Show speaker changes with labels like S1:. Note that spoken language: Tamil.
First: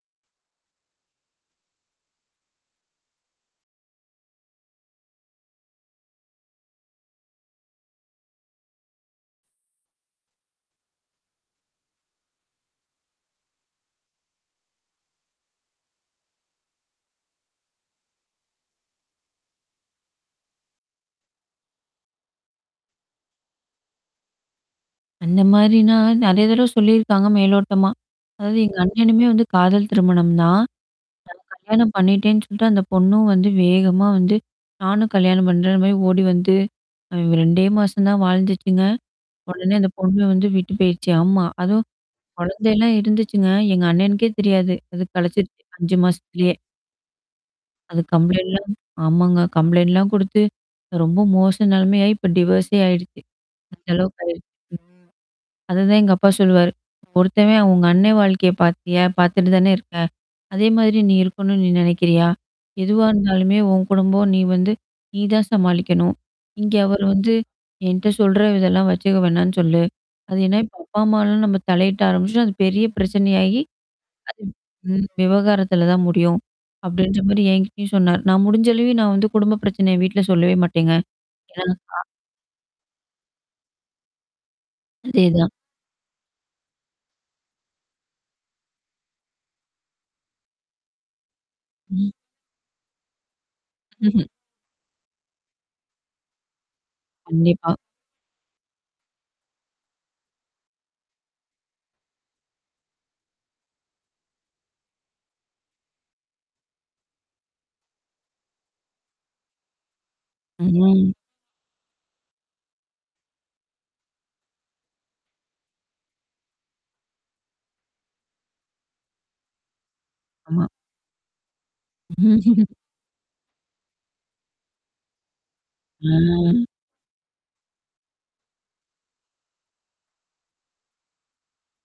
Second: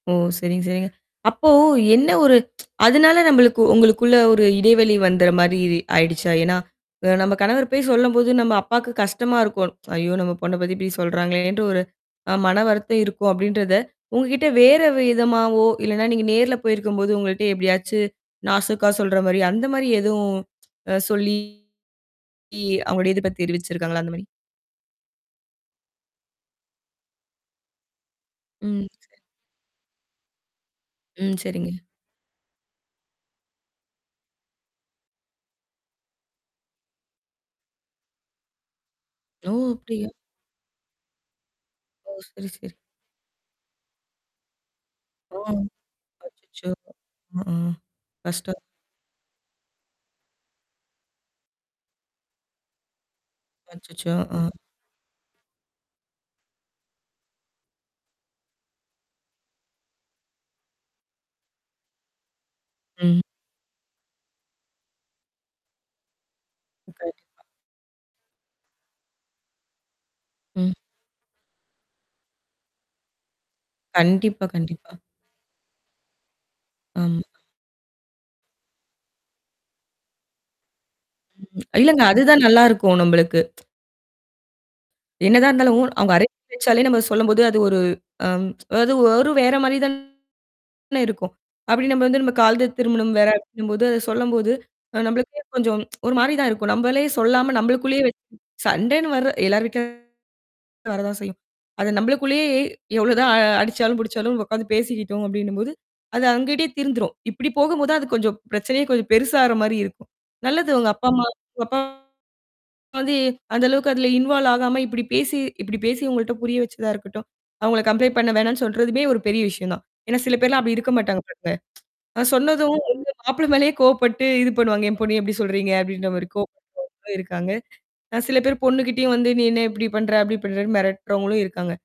S1: ஓ! சரிங்க, சரிங்க. அப்போ என்ன ஒரு அதனால நம்மளுக்கு உங்களுக்குள்ள ஒரு இடைவெளி வந்த மாதிரி ஆயிடுச்சா? ஏன்னா, நம்ம கணவர் போய் சொல்லும்போது நம்ம அப்பாவுக்குக் கஷ்டமா இருக்கும். ஐயோ! நம்ம பொண்ண பத்தி இப்படி சொல்றாங்களேன்ட்டு, ஒரு மனவருத்தம் இருக்கும் அப்படின்றத உங்ககிட்ட வேற விதமாவோ, இல்லனா நீங்க நேர்ல போயிருக்கும்போது உங்கள்ட்ட எப்படியாச்சு நாசுக்கா சொல்ற மாரி அந்த மாரி எதுவும் அ சொல்லி அவங்களோ எதிர்ப்ப தெருவிச்சிருக்காங்களா? அந்த மாரி.
S2: அந்த மாரி நான் நெறைய தடவை சொல்லி இருக்காங்க. மேலோட்டமா. அதாவது எங்க
S1: ம்.
S2: அண்ணனுமே வந்து காதல் திருமணம் தான்.
S1: ம்.
S2: நான்
S1: சரிங்க.
S2: கல்யாணம் பண்ணிட்டேன்னு சொல்ட்டு அந்தப் பொண்ணும் வந்து வேகமா வந்து "நானும் கல்யாணம் பண்றேன்ற." மாரி ஓடி வந்து, அ 2 மாசம் தான் வாழ்ந்துச்சுங்க.
S1: ஓ!
S2: உடனே அந்தப்
S1: அப்படியா?
S2: பொண்ணு வந்து விட்டுப் போயிருச்சு. ஆமா. அதுவும்
S1: ஓ! சரி,
S2: குழந்தை
S1: சரி.
S2: எல்லாம் இருந்துச்சுங்க. எங்க அண்ணனுக்கே தெரியாது. அது
S1: ஓ.
S2: கலச்சிருச்சு 5 மாசத்துலயே
S1: அச்சச்சோ. ம். ஆ
S2: அது
S1: கஷ்டம்.
S2: கம்ப்ளெயின்ட்ல்லாம் ஆமாங்க. கம்ப்ளெயின்ட் எல்லாம் குடுத்து, ரொம்ப மோச நெலைமையாயி இப்ப டிவர்ஸ்ஸே ஆயிருச்சு. அந்த
S1: அச்சச்சோ.
S2: அளவுக்கு
S1: அ.
S2: ஆயிருச்சு. அது தான் எங்க அப்பா சொல்லுவாரு. "ஒருத்தவன் உங்க அண்ணே வாழ்க்கையைப் பாத்தியா? பாத்துட்டு தான இருக்கே. அதே மாரி நீ இருக்கனும்னு நீ நெனைக்கிறியா? எதுவா
S1: ம்.
S2: இருந்தாலுமே உன் குடும்பம் நீ வந்து நீ தான் சமாளிக்கனும். இங்க அவர் வந்து
S1: கண்டிப்பா.
S2: என்ட்ட சொல்ற இதெல்லாம் வச்சுக்க வேணாம்னு சொல்லு. அது என்ன
S1: ம்.
S2: இப்ப அப்பா அம்மான்னு நம்ம தலையிட்டு ஆரம்பிச்சா அது பெரிய பிரச்சனை ஆயி, அது
S1: கண்டிப்பா,
S2: [unintelligible]
S1: கண்டிப்பா.
S2: ம். விவகாரத்துல தான் முடியும்." அப்படின்ற
S1: ஆமா.
S2: மாரி என்கிட்டயும் சொன்னாரு. நான் முடிஞ்ச அளவு நான் குடும்ப பிரச்சனை வீட்டுல சொல்லவே மாட்டேங்க. ஏன்னா
S1: இல்லங்க,
S2: ஆ.
S1: அது தான் நல்லா இருக்கும் நம்மளுக்கு.
S2: அதே
S1: என்னதான்
S2: தான்.
S1: இருந்தாலும். அவங்க அரங்கேற்ற நம்ம சொல்லும்போது அது ஒரு அம். ஒரு வேற மாதிரி தான இருக்கும். அப்படி நம்ம
S2: ம்.
S1: வந்து காதல் திருமணம் வேற அப்படின்னு
S2: ம்ஹ்ஹ்ம்.
S1: சொல்லும்போது அ நம்மளுக்கு கொஞ்சம் ஒரு மாரி தான் இருக்கும். நம்மளே சொல்லாம
S2: கண்டிப்பா.
S1: நம்மளுக்குள்ள்யே வச்சு சண்டைனு வர்ற எல்லார் வீட்லயும் வரத்தான் செய்யும். அது நம்மளுக்குள்ளயே எவ்ளோதான் அடிச்சாலும், புடிச்சாலும் உக்காந்து பேசிக்கிட்டோம் அப்படின்னும் போது, அது அவங்ககிட்டயே தீர்ந்துரும். இப்படி போகும்போது அது கொஞ்சம் பிரச்சனையே கொஞ்சம் பெருசாகுற மாரி இருக்கும். நல்லது உங்க அப்பா,
S2: ம்.
S1: அம்மா உங்க அப்பா, அம்மா வந்து அந்த அளவுக்கு அதுல இன்வால்வ் ஆகாம இப்படி பேசி இப்படி பேசி உங்கள்ட்ட புரிய வச்சதா இருக்கட்டும். அவங்கள கம்ப்ளெயின்ட் பண்ண வேணாம்னு சொல்றதுமே ஒரு பெரிய விஷயம் தான். ஏன்னா, சில பேர்
S2: ஆமா.
S1: அப்படி இருக்க மாட்டாங்க. நான் சொன்னதும் அவங்க மாப்பிள்ளே மேல கோபப்பட்டு இது பண்ணுவாங்க. "என் பொண்ணு எப்படி சொல்றீங்க?" அப்டின்ற மாரி இருக்கும் [unintelligible]
S2: ஆ.
S1: அப்படின்னு இருக்காங்க. சில பேர் பொண்ணு கிட்டயே வந்து, நீ என்ன இப்படி பண்ற? அப்படி பண்றன்னு மிரட்டுறவங்களும் இருக்காங்க.